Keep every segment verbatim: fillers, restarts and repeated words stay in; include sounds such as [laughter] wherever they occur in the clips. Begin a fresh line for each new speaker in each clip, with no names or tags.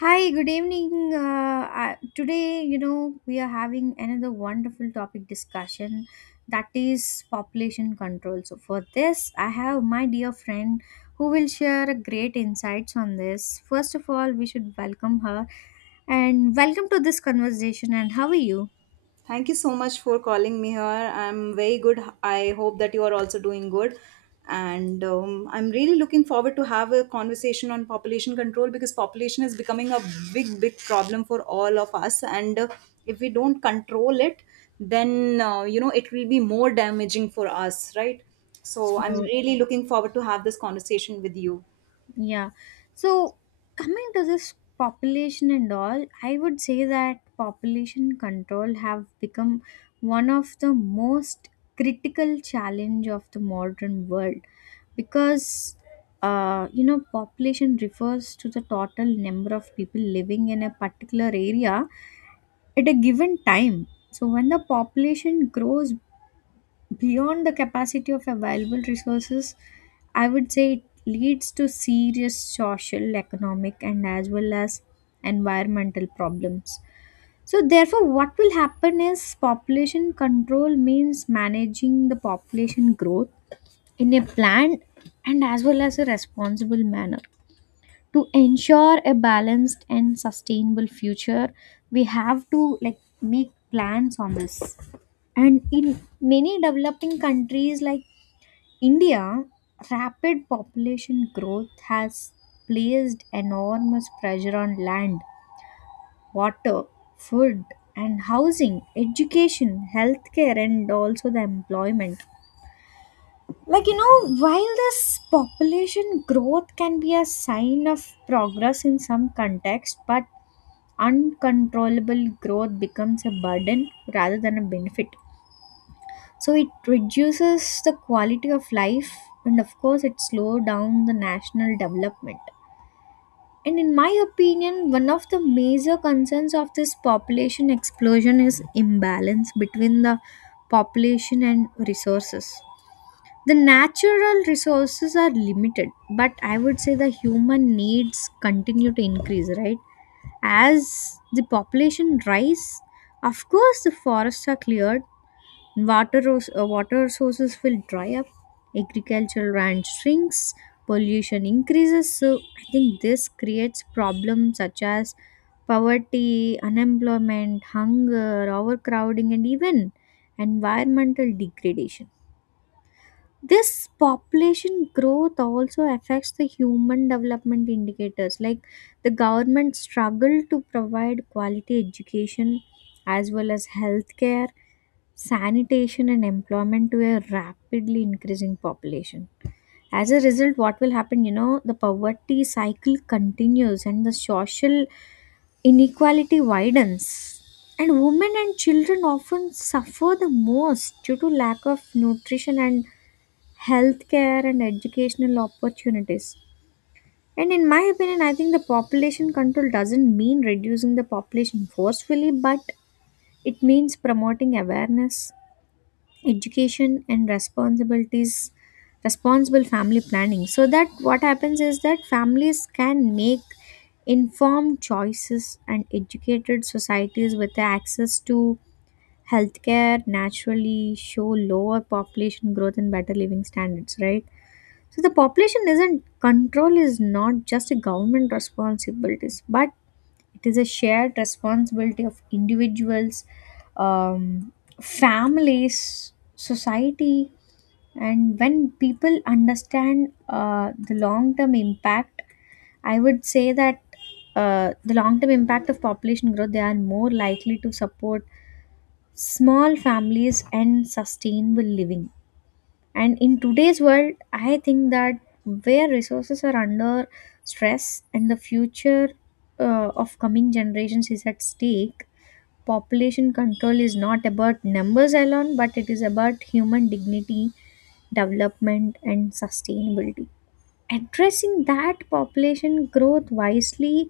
Hi, good evening. Uh, I- today, you know, we are having another wonderful topic discussion, that is population control. So, for this, I have my dear friend who will share a great insights on this. First of all, we should welcome her and welcome to this conversation. And how are you?
Thank you so much for calling me here. I'm very good. I hope that you are also doing good. And um, I'm really looking forward to have a conversation on population control because population is becoming a big, big problem for all of us. And uh, If we don't control it, then uh, you know it will be more damaging for us, right? So I'm
So,
really looking forward to have this conversation with you.
Yeah. So, coming to this population and all, I would say that population control have become one of the most critical challenge of the modern world, because uh, you know, population refers to the total number of people living in a particular area at a given time. So when the population grows beyond the capacity of available resources, I would say it leads to serious social, economic, and as well as environmental problems. So, therefore, what will happen is, population control means managing the population growth in a planned and as well as a responsible manner. To ensure a balanced and sustainable future, we have to like make plans on this. And in many developing countries like India, rapid population growth has placed enormous pressure on land, water, food and housing, education, healthcare and also the employment. Like you know, while this population growth can be a sign of progress in some context, but uncontrollable growth becomes a burden rather than a benefit. So it reduces the quality of life, and of course it slows down the national development. And in my opinion, one of the major concerns of this population explosion is imbalance between the population and resources. The natural resources are limited, but I would say the human needs continue to increase, right? As the population rise, of course the forests are cleared, Water, ros- uh, water sources will dry up, agricultural land shrinks, pollution increases. So I think this creates problems such as poverty, unemployment, hunger, overcrowding, and even environmental degradation. This population growth also affects the human development indicators. Like, the government struggle to provide quality education as well as healthcare, sanitation, and employment to a rapidly increasing population. As a result, what will happen? You know, the poverty cycle continues and the social inequality widens. And women and children often suffer the most due to lack of nutrition and healthcare and educational opportunities. And in my opinion, I think the population control doesn't mean reducing the population forcefully, but it means promoting awareness, education, and responsibilities, responsible family planning. So that what happens is that families can make informed choices, and educated societies with access to healthcare naturally show lower population growth and better living standards, right? So the population isn't control is not just a government responsibilities, but it is a shared responsibility of individuals, um, families, society, and when people understand uh, the long-term impact, I would say that uh, the long-term impact of population growth, they are more likely to support small families and sustainable living. And in today's world, I think that where resources are under stress and the future uh, of coming generations is at stake, population control is not about numbers alone, but it is about human dignity, development, and sustainability. Addressing that population growth wisely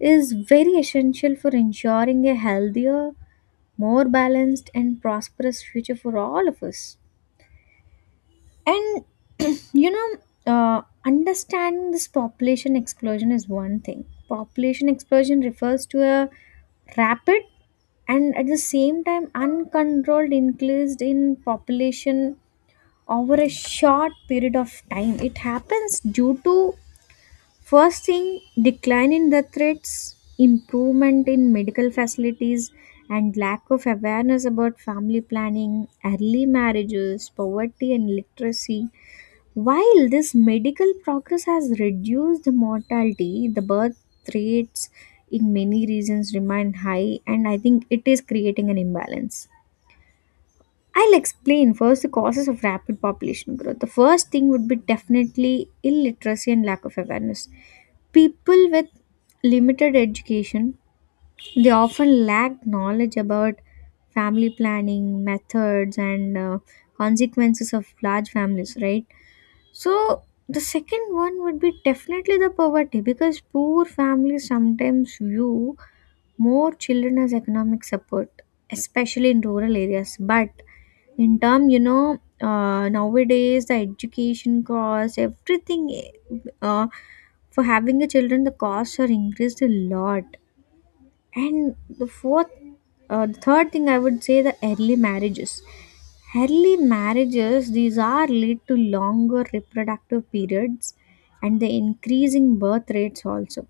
is very essential for ensuring a healthier, more balanced, and prosperous future for all of us. And [clears throat] you know, uh, understanding this population explosion is one thing. Population explosion refers to a rapid and at the same time uncontrolled increase in population over a short period of time. It happens due to, first thing, decline in death rates, improvement in medical facilities, and lack of awareness about family planning, early marriages, poverty and literacy. While this medical progress has reduced the mortality, the birth rates in many regions remain high, and I think it is creating an imbalance. I'll explain first the causes of rapid population growth. The first thing would be definitely illiteracy and lack of awareness. People with limited education, they often lack knowledge about family planning methods and uh, consequences of large families, right? So, the second one would be definitely the poverty, because poor families sometimes view more children as economic support, especially in rural areas. But in term, you know, uh, nowadays the education costs, everything, uh, for having a children, the costs are increased a lot. And the fourth uh, the third thing, I would say, the early marriages. Early marriages, these are lead to longer reproductive periods and the increasing birth rates also.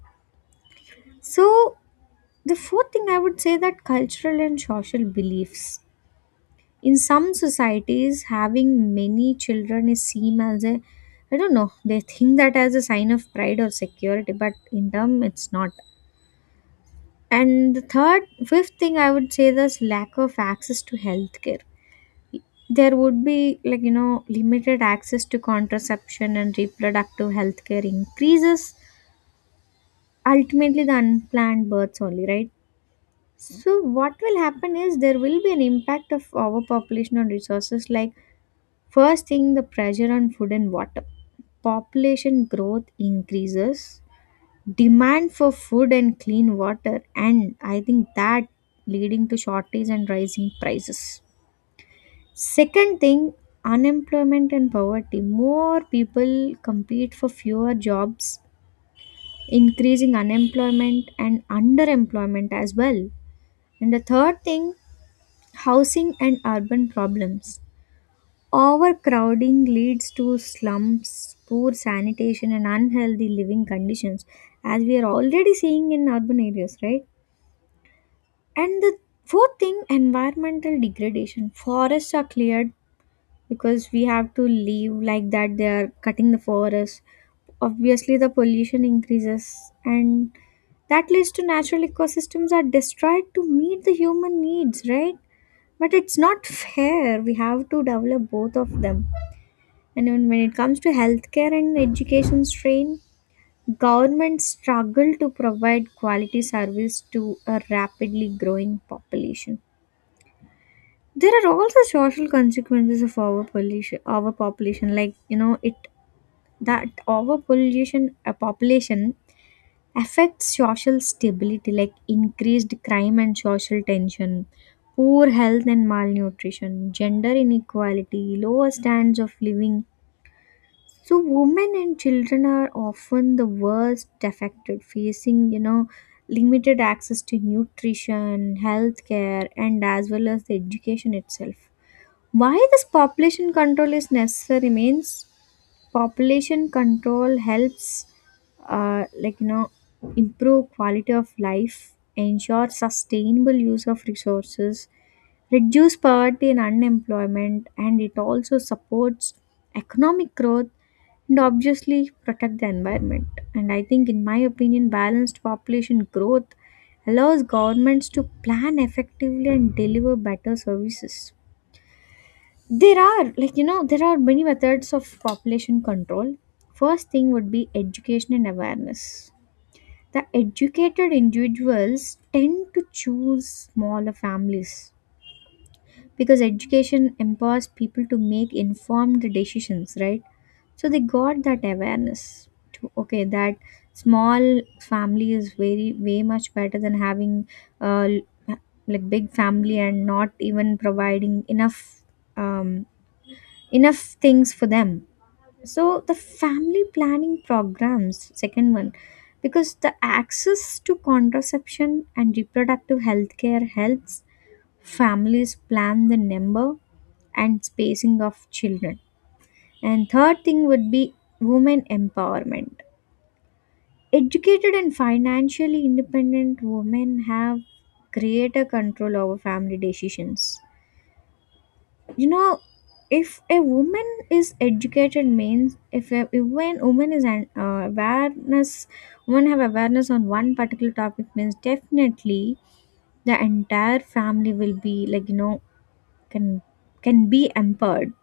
So the fourth thing, I would say, that cultural and social beliefs. In some societies having many children is seen as a, I don't know, they think that as a sign of pride or security, but in term it's not. And the third, fifth thing I would say is lack of access to healthcare. There would be like you know limited access to contraception and reproductive healthcare increases ultimately the unplanned births only, right? So what will happen is, there will be an impact of overpopulation on resources. Like first thing, the pressure on food and water. Population growth increases demand for food and clean water, and I think that leading to shortage and rising prices. Second thing, unemployment and poverty. More people compete for fewer jobs, increasing unemployment and underemployment as well. And the third thing, housing and urban problems. Overcrowding leads to slums, poor sanitation and unhealthy living conditions, as we are already seeing in urban areas, right? And the fourth thing, environmental degradation. Forests are cleared because we have to leave like that. They are cutting the forest. Obviously, the pollution increases, and that leads to natural ecosystems are destroyed to meet the human needs, right? But it's not fair. We have to develop both of them. And even when it comes to healthcare and education strain, governments struggle to provide quality service to a rapidly growing population. There are also social consequences of overpollution. Overpopulation, like you know, it that overpollution, a population affects social stability, like increased crime and social tension, poor health and malnutrition, gender inequality, lower standards of living. So women and children are often the worst affected, facing you know limited access to nutrition, healthcare, and as well as the education itself. Why this population control is necessary means, population control helps uh, like you know improve quality of life, ensure sustainable use of resources, reduce poverty and unemployment, and it also supports economic growth and obviously protect the environment. And I think in my opinion, balanced population growth allows governments to plan effectively and deliver better services. There are, like, you know, there are many methods of population control. First thing would be education and awareness. The educated individuals tend to choose smaller families, because education empowers people to make informed decisions, right? So they got that awareness to, okay, that small family is very, way much better than having uh, like big family and not even providing enough, um, enough things for them. So the family planning programs, second one, because the access to contraception and reproductive health care helps families plan the number and spacing of children. And third thing would be women empowerment. Educated and financially independent women have greater control over family decisions. You know, if a woman is educated means, if a if when woman is an uh, awareness, women have awareness on one particular topic means definitely the entire family will be like you know can can be empowered.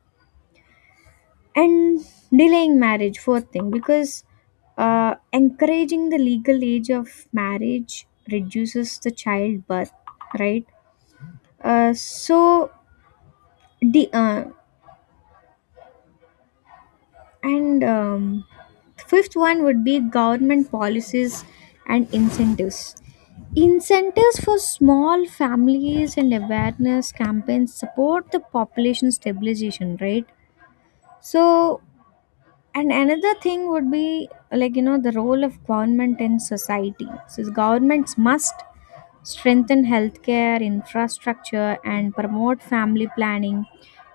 And delaying marriage, fourth thing, because uh, encouraging the legal age of marriage reduces the childbirth, right? uh, so the uh, And um, Fifth one would be government policies and incentives. Incentives for small families and awareness campaigns support the population stabilization, right? So, and another thing would be like, you know, the role of government in society. So, governments must strengthen healthcare infrastructure and promote family planning,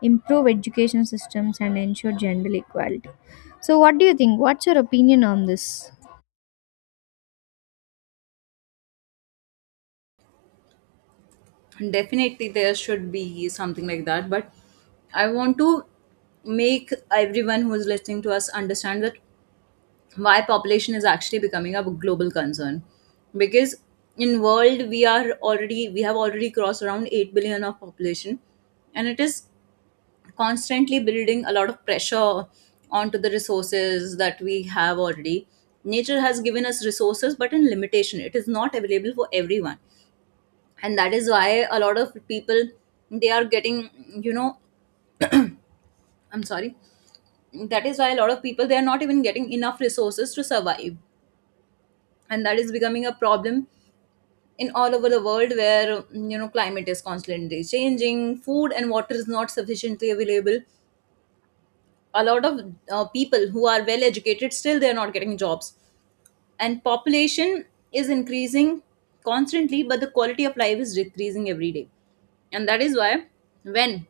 improve education systems and ensure gender equality. So what do you think, what's your opinion on this?
Definitely there should be something like that, but I want to make everyone who is listening to us understand that why population is actually becoming a global concern because in world we are already we have already crossed around eight billion of population, and it is constantly building a lot of pressure onto the resources that we have already. Nature has given us resources, but in limitation it is not available for everyone. And that is why a lot of people they are getting you know I'm sorry that is why a lot of people they are not even getting enough resources to survive, and that is becoming a problem in all over the world, where you know climate is constantly changing, food and water is not sufficiently available, a lot of uh, people who are well educated still they are not getting jobs, and population is increasing constantly, but the quality of life is decreasing every day. And that is why when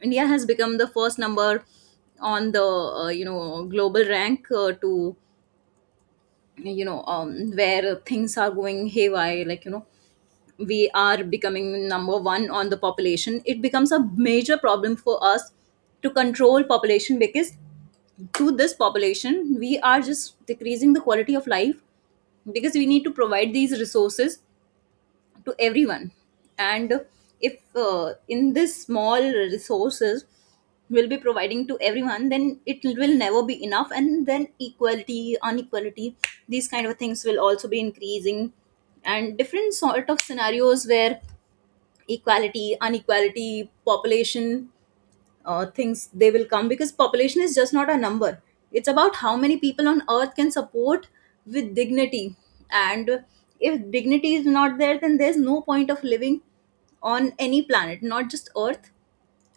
India has become the first number on the uh, you know global rank uh, to you know um, where things are going haywire, like you know we are becoming number one on the population, it becomes a major problem for us to control population, because to this population we are just decreasing the quality of life, because we need to provide these resources to everyone. And if uh, in this small resources will be providing to everyone, then it will never be enough, and then equality inequality these kind of things will also be increasing, and different sort of scenarios where equality inequality population uh, things they will come, because population is just not a number, it's about how many people on earth can support with dignity. And if dignity is not there, then there's no point of living on any planet, not just earth.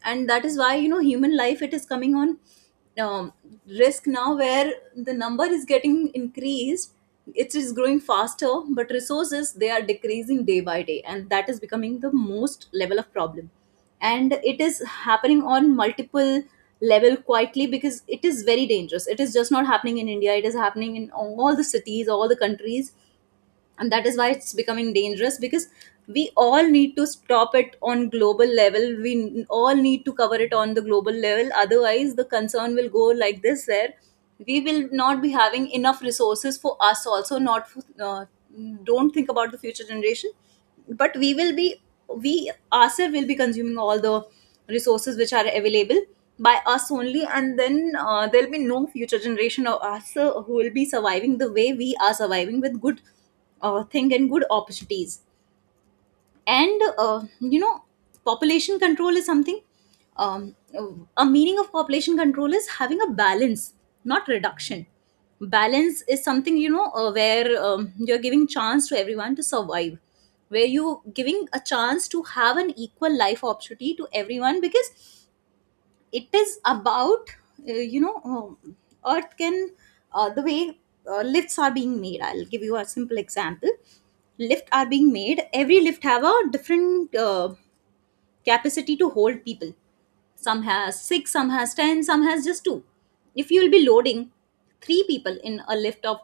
And that is why you know human life it is coming on um, risk now, where the number is getting increased, it is growing faster, but resources they are decreasing day by day, and that is becoming the most level of problem. And it is happening on multiple level quietly because it is very dangerous. It is just not happening in India, it is happening in all the cities, all the countries, and that is why it's becoming dangerous, because we all need to stop it on global level, we n- all need to cover it on the global level, otherwise the concern will go like this, where we will not be having enough resources for us also, not for, uh, don't think about the future generation, but we will be, we ourselves will be consuming all the resources which are available by us only, and then uh, there'll be no future generation of us uh, who will be surviving the way we are surviving with good uh, thing and good opportunities. And uh, You know, population control is something. Um, a meaning of population control is having a balance, not reduction. Balance is something, you know, uh, where um, you're giving chance to everyone to survive, where you giving a chance to have an equal life opportunity to everyone, because it is about uh, you know um, earth can, uh, the way uh, lifts are being made. I'll give you a simple example. Lift are being made, every lift have a different uh, capacity to hold people. Some has six, some has ten, some has just two. If you will be loading three people in a lift of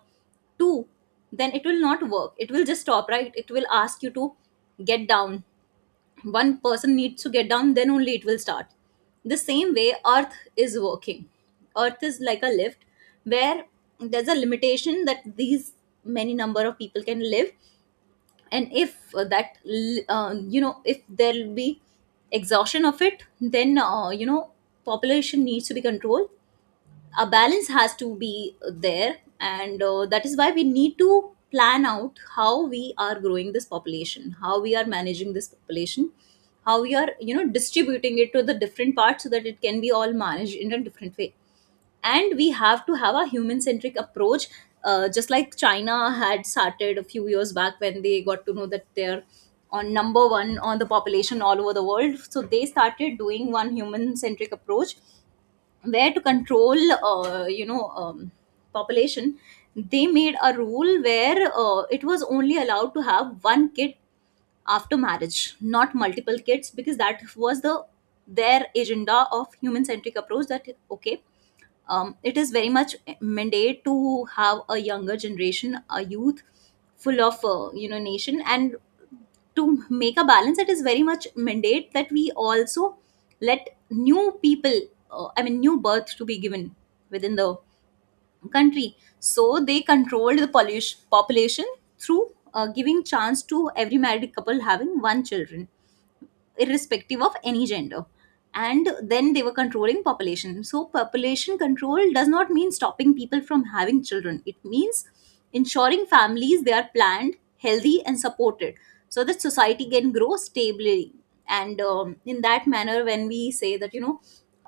two, then it will not work, it will just stop, right? It will ask you to get down, one person needs to get down, then only it will start. The same way earth is working. Earth is like a lift, where there's a limitation that these many number of people can live. And if that l- uh, you know if there'll be exhaustion of it, then uh, you know population needs to be controlled, a balance has to be there. And uh, That is why we need to plan out how we are growing this population, how we are managing this population, how we are you know distributing it to the different parts, so that it can be all managed in a different way. And we have to have a human centric approach, uh, just like China had started a few years back when they got to know that they're on number one on the population all over the world. So they started doing one human centric approach, where to control uh, you know um, population, they made a rule where uh, it was only allowed to have one kid after marriage, not multiple kids, because that was the their agenda of human centric approach, that okay, um, it is very much mandate to have a younger generation, a youth full of uh, you know nation. And to make a balance, it is very much mandate that we also let new people, uh, i mean new birth to be given within the country. So they controlled the pollution population through uh, giving chance to every married couple having one children, irrespective of any gender. And then they were controlling population. So population control does not mean stopping people from having children, it means ensuring families they are planned, healthy and supported, so that society can grow stably. And um, In that manner, when we say that, you know,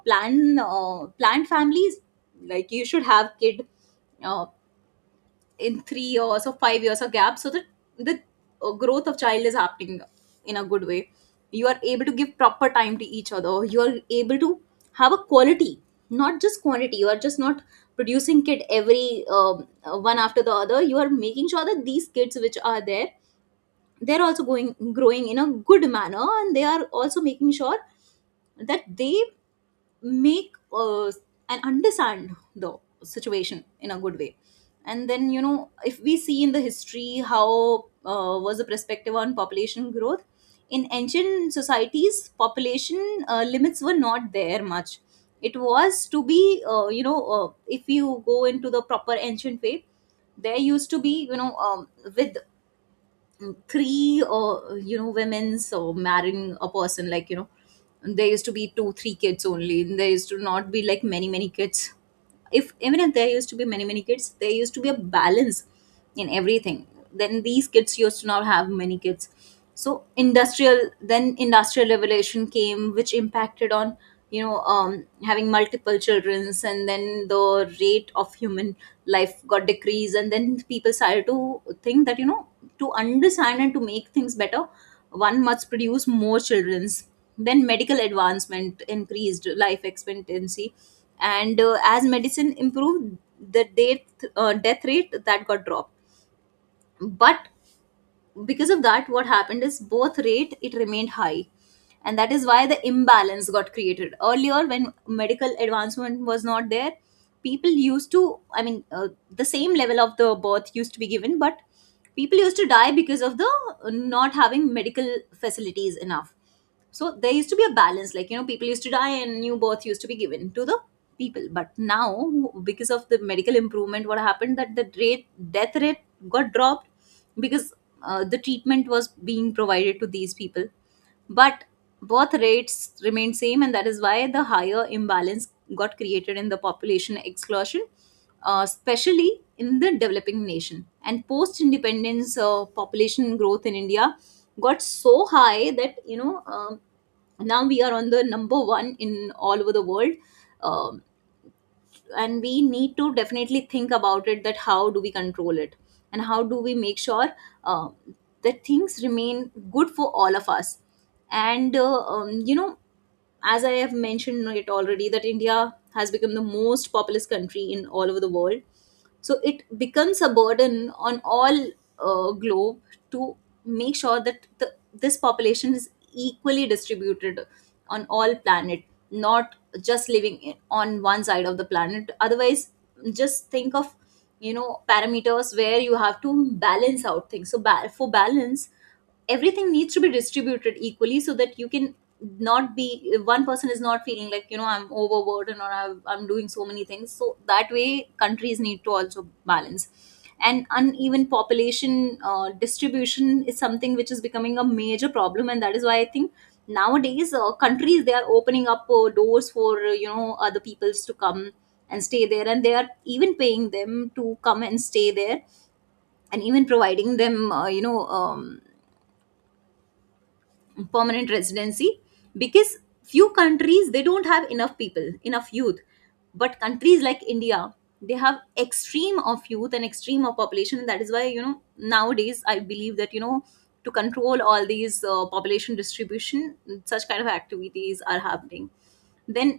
plan uh, planned families, like you should have kid uh, in three years or five years of gap, so that the uh, growth of child is happening in a good way, you are able to give proper time to each other, you are able to have a quality, not just quantity, you are just not producing kid every um, uh, one after the other, you are making sure that these kids which are there, they're also going growing in a good manner, and they are also making sure that they make uh, and understand the situation in a good way. And then you know, if we see in the history how uh, was the perspective on population growth, in ancient societies population uh, limits were not there much, it was to be uh, you know uh, if you go into the proper ancient way, there used to be, you know, um, with three or you know women's or marrying a person, like you know there used to be two three kids only, and there used to not be like many many kids. If even if there used to be many many kids, there used to be a balance in everything. Then these kids used to not have many kids. So industrial then industrial revolution came, which impacted on you know um, having multiple childrens, and then the rate of human life got decreased. And then people started to think that you know, to understand and to make things better, one must produce more children's. Then medical advancement increased life expectancy, and uh, as medicine improved, the death, uh, death rate that got dropped. But because of that, what happened is both rate it remained high, and that is why the imbalance got created. Earlier when medical advancement was not there, people used to, i mean uh, the same level of the birth used to be given, but people used to die because of the uh, not having medical facilities enough. So there used to be a balance, like you know people used to die and new birth used to be given to the people. But now because of the medical improvement, what happened that the rate death rate got dropped, because uh, the treatment was being provided to these people. But birth rates remained same, and that is why the higher imbalance got created in the population exclusion, uh, especially in the developing nation. And post independence uh, population growth in India got so high that you know um now we are on the number one in all over the world. um and we need to definitely think about it, that how do we control it and how do we make sure uh, that things remain good for all of us. And uh, um, You know, as I have mentioned it already, that India has become the most populous country in all over the world. So it becomes a burden on all uh, globe, to make sure that the, this population is equally distributed on all planet, not just living in- on one side of the planet. Otherwise just think of You know, parameters where you have to balance out things. So ba- for balance everything needs to be distributed equally so that you can not be one person is not feeling like, you know, I'm overburdened or I've, i'm doing so many things. So that way countries need to also balance. And uneven population uh, distribution is something which is becoming a major problem, and that is why I think nowadays uh, countries, they are opening up uh, doors for, uh, you know, other peoples to come and stay there, and they are even paying them to come and stay there, and even providing them, uh, you know, um, permanent residency, because few countries they don't have enough people, enough youth. But countries like India, they have extreme of youth and extreme of population. That is why, you know, nowadays I believe that, you know, to control all these uh, population distribution, such kind of activities are happening. Then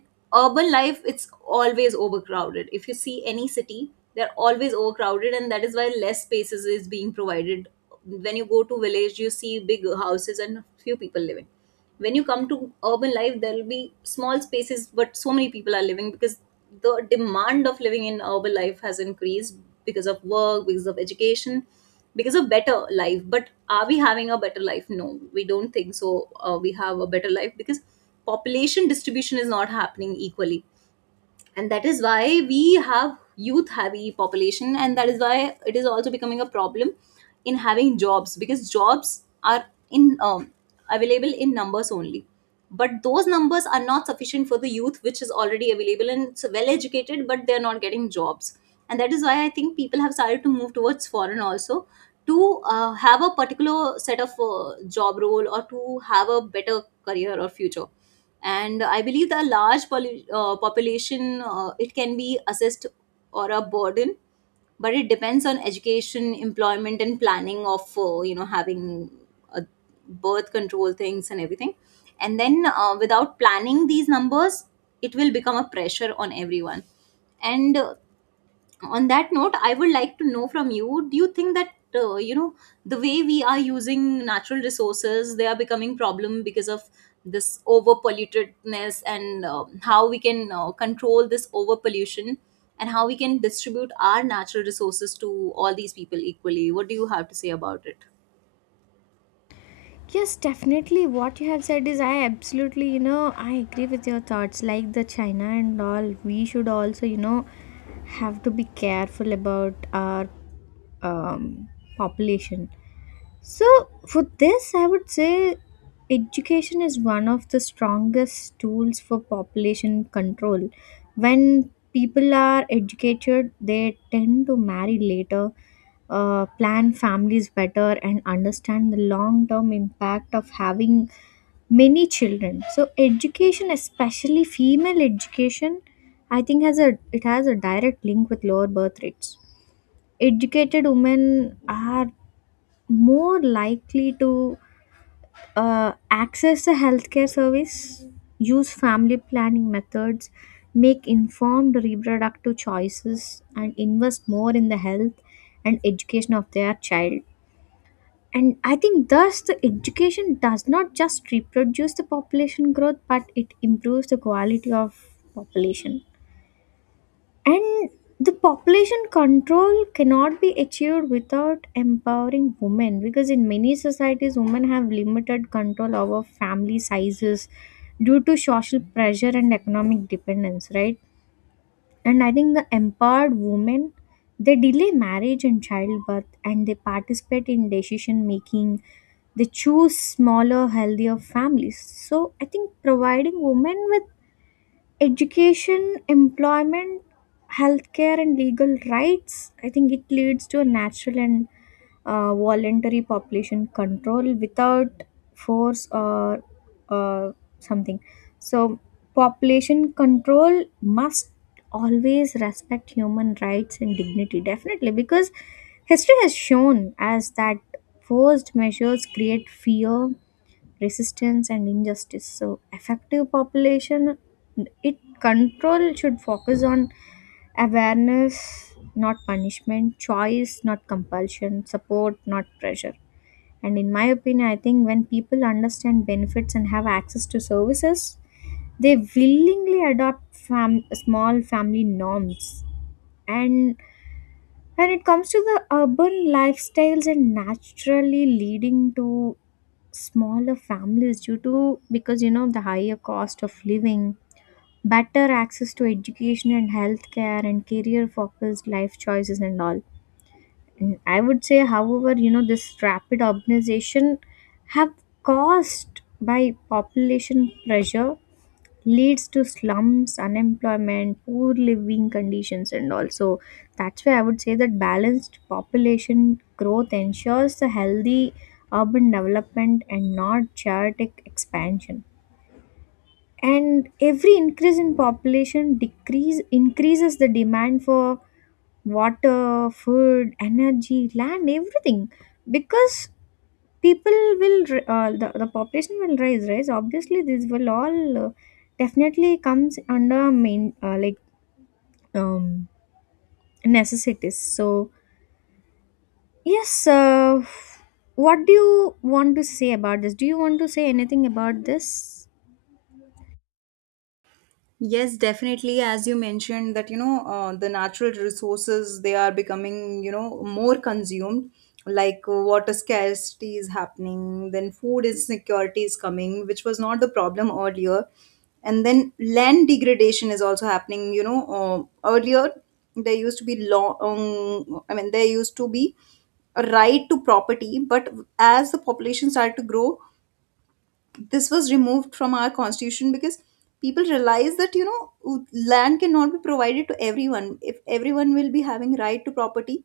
urban life, it's always overcrowded. If you see any city, they're always overcrowded, and that is why less spaces is being provided. When you go to village, you see big houses and few people living. When you come to urban life, there will be small spaces but so many people are living, because the demand of living in urban life has increased because of work, because of education, because of better life. But are we having a better life? No, we don't think so. Uh, we have a better life because population distribution is not happening equally, and that is why we have youth heavy population, and that is why it is also becoming a problem in having jobs, because jobs are in, um, available in numbers only. But those numbers are not sufficient for the youth which is already available and it's well educated, but they're not getting jobs. And that is why I think people have started to move towards foreign also, to uh, have a particular set of uh, job role, or to have a better career or future. And I believe the large polu- uh, population uh, it can be assessed or a burden, but it depends on education, employment, and planning of, uh, you know, having uh, birth control things and everything. And then, uh, without planning these numbers, it will become a pressure on everyone. And uh, on that note, I would like to know from you, do you think that, uh, you know, the way we are using natural resources, they are becoming problem because of this over pollutedness? And uh, how we can uh, control this over pollution, and how we can distribute our natural resources to all these people equally? What do you have to say about it?
Yes, definitely. What you have said is, I absolutely, you know, I agree with your thoughts. Like the China and all, we should also, you know, have to be careful about our um, population. So, for this, I would say education is one of the strongest tools for population control. When people are educated, they tend to marry later, uh, plan families better, and understand the long term impact of having many children. So, education, especially female education, I think has a, it has a direct link with lower birth rates. Educated women are more likely to uh, access the healthcare service, use family planning methods, make informed reproductive choices, and invest more in the health and education of their child. And I think thus the education does not just reproduce the population growth, but it improves the quality of population. And the population control cannot be achieved without empowering women, because in many societies women have limited control over family sizes due to social pressure and economic dependence, right? And I think the empowered women, they delay marriage and childbirth, and they participate in decision making. They choose smaller healthier families. So I think providing women with education, employment, healthcare, and legal rights, I think it leads to a natural and uh, voluntary population control without force or uh, something. So, population control must always respect human rights and dignity, definitely, because history has shown as that forced measures create fear, resistance and injustice. So effective population it control should focus on awareness not punishment, choice not compulsion, support not pressure. And in my opinion, I think when people understand benefits and have access to services, they willingly adopt fam- small family norms. And when it comes to the urban lifestyles and naturally leading to smaller families due to, because you know, the higher cost of living, better access to education and healthcare and career focused life choices and all. And I would say, however, you know, this rapid urbanization have caused by population pressure leads to slums, unemployment, poor living conditions, and also that's why I would say that balanced population growth ensures a healthy urban development and not chaotic expansion. And every increase in population decrease increases the demand for water, food, energy, land, everything, because people will r- uh, the, the population will rise rise obviously this will all uh, definitely comes under main uh, like um, necessities. So yes, uh, what do you want to say about this, do you want to say anything about this?
Yes, definitely. As you mentioned, that you know, uh, the natural resources, they are becoming, you know, more consumed. Like, uh, water scarcity is happening, then food insecurity is coming, which was not the problem earlier. And then land degradation is also happening. You know, uh, earlier there used to be long. Um, I mean, there used to be a right to property, but as the population started to grow, this was removed from our constitution because people realize that, you know, land cannot be provided to everyone. If everyone will be having right to property,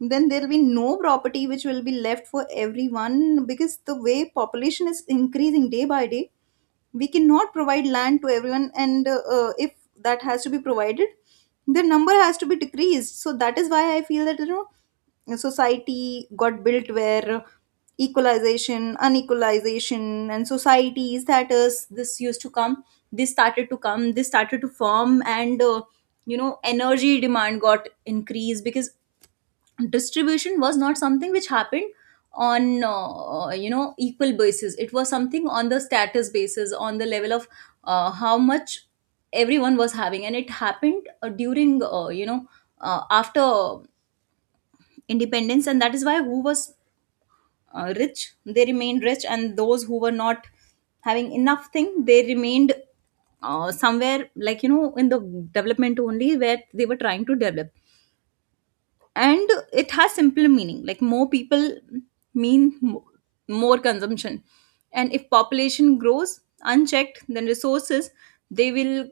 then there will be no property which will be left for everyone, because the way population is increasing day by day, we cannot provide land to everyone. And uh, uh, if that has to be provided, the number has to be decreased. So that is why I feel that, you know, society got built where equalization, unequalization and societies, that is this used to come this started to come, this started to form. And uh, you know, energy demand got increased because distribution was not something which happened on uh, uh, you know, equal basis. It was something on the status basis, on the level of uh, how much everyone was having. And it happened uh, during, uh, you know, uh, after independence. And that is why, who was uh, rich, they remained rich, and those who were not having enough thing, they remained uh, somewhere, like, you know, in the development only, where they were trying to develop. And it has simple meaning, like more people mean mo- more consumption. And if population grows unchecked, then resources, they will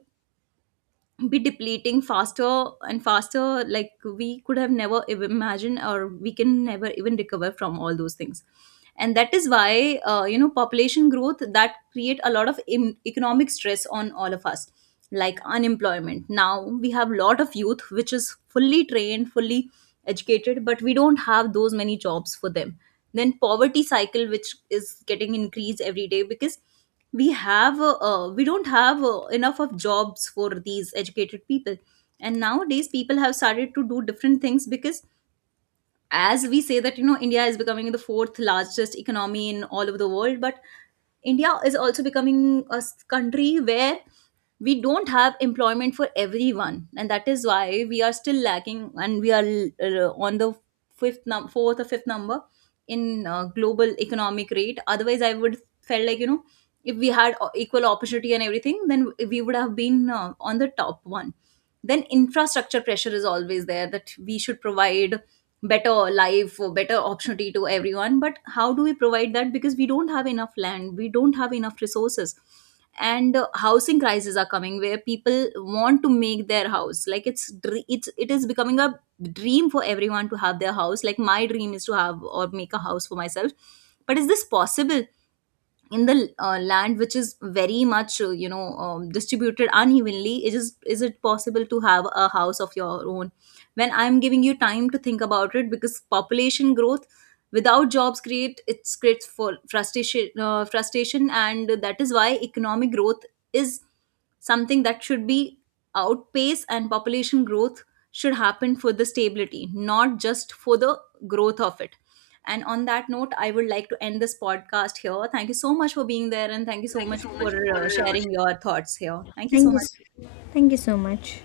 be depleting faster and faster, like we could have never ev- imagined, or we can never even recover from all those things. And that is why, uh, you know, population growth that create a lot of em- economic stress on all of us. Like unemployment, now we have lot of youth which is fully trained, fully educated, but we don't have those many jobs for them. Then poverty cycle, which is getting increased every day, because we have uh, uh, we don't have uh, enough of jobs for these educated people. And nowadays people have started to do different things, because as we say that, you know, India is becoming the fourth largest economy in all over the world, but India is also becoming a s- country where we don't have employment for everyone, and that is why we are still lacking, and we are uh, on the fifth num- fourth or fifth number in uh, global economic rate. Otherwise, I would felt like, you know, if we had o- equal opportunity and everything, then we would have been uh, on the top one. Then infrastructure pressure is always there, that we should provide better life or better opportunity to everyone. But how do we provide that? Because we don't have enough land, we don't have enough resources. And uh, housing crises are coming, where people want to make their house, like it's dr- it's it is becoming a dream for everyone to have their house. Like my dream is to have or make a house for myself. But is this possible? In the uh, land which is very much, uh, you know, um, distributed unevenly, it is is it possible to have a house of your own? When I'm giving you time to think about it. Because population growth without jobs create it creates for frustration uh, frustration. And that is why economic growth is something that should be outpace, and population growth should happen for the stability, not just for the growth of it. And on that note, I would like to end this podcast here. Thank you so much for being there, and thank you so much for uh, sharing your thoughts here. Thank you so
thank you
much.
s- Thank you so much.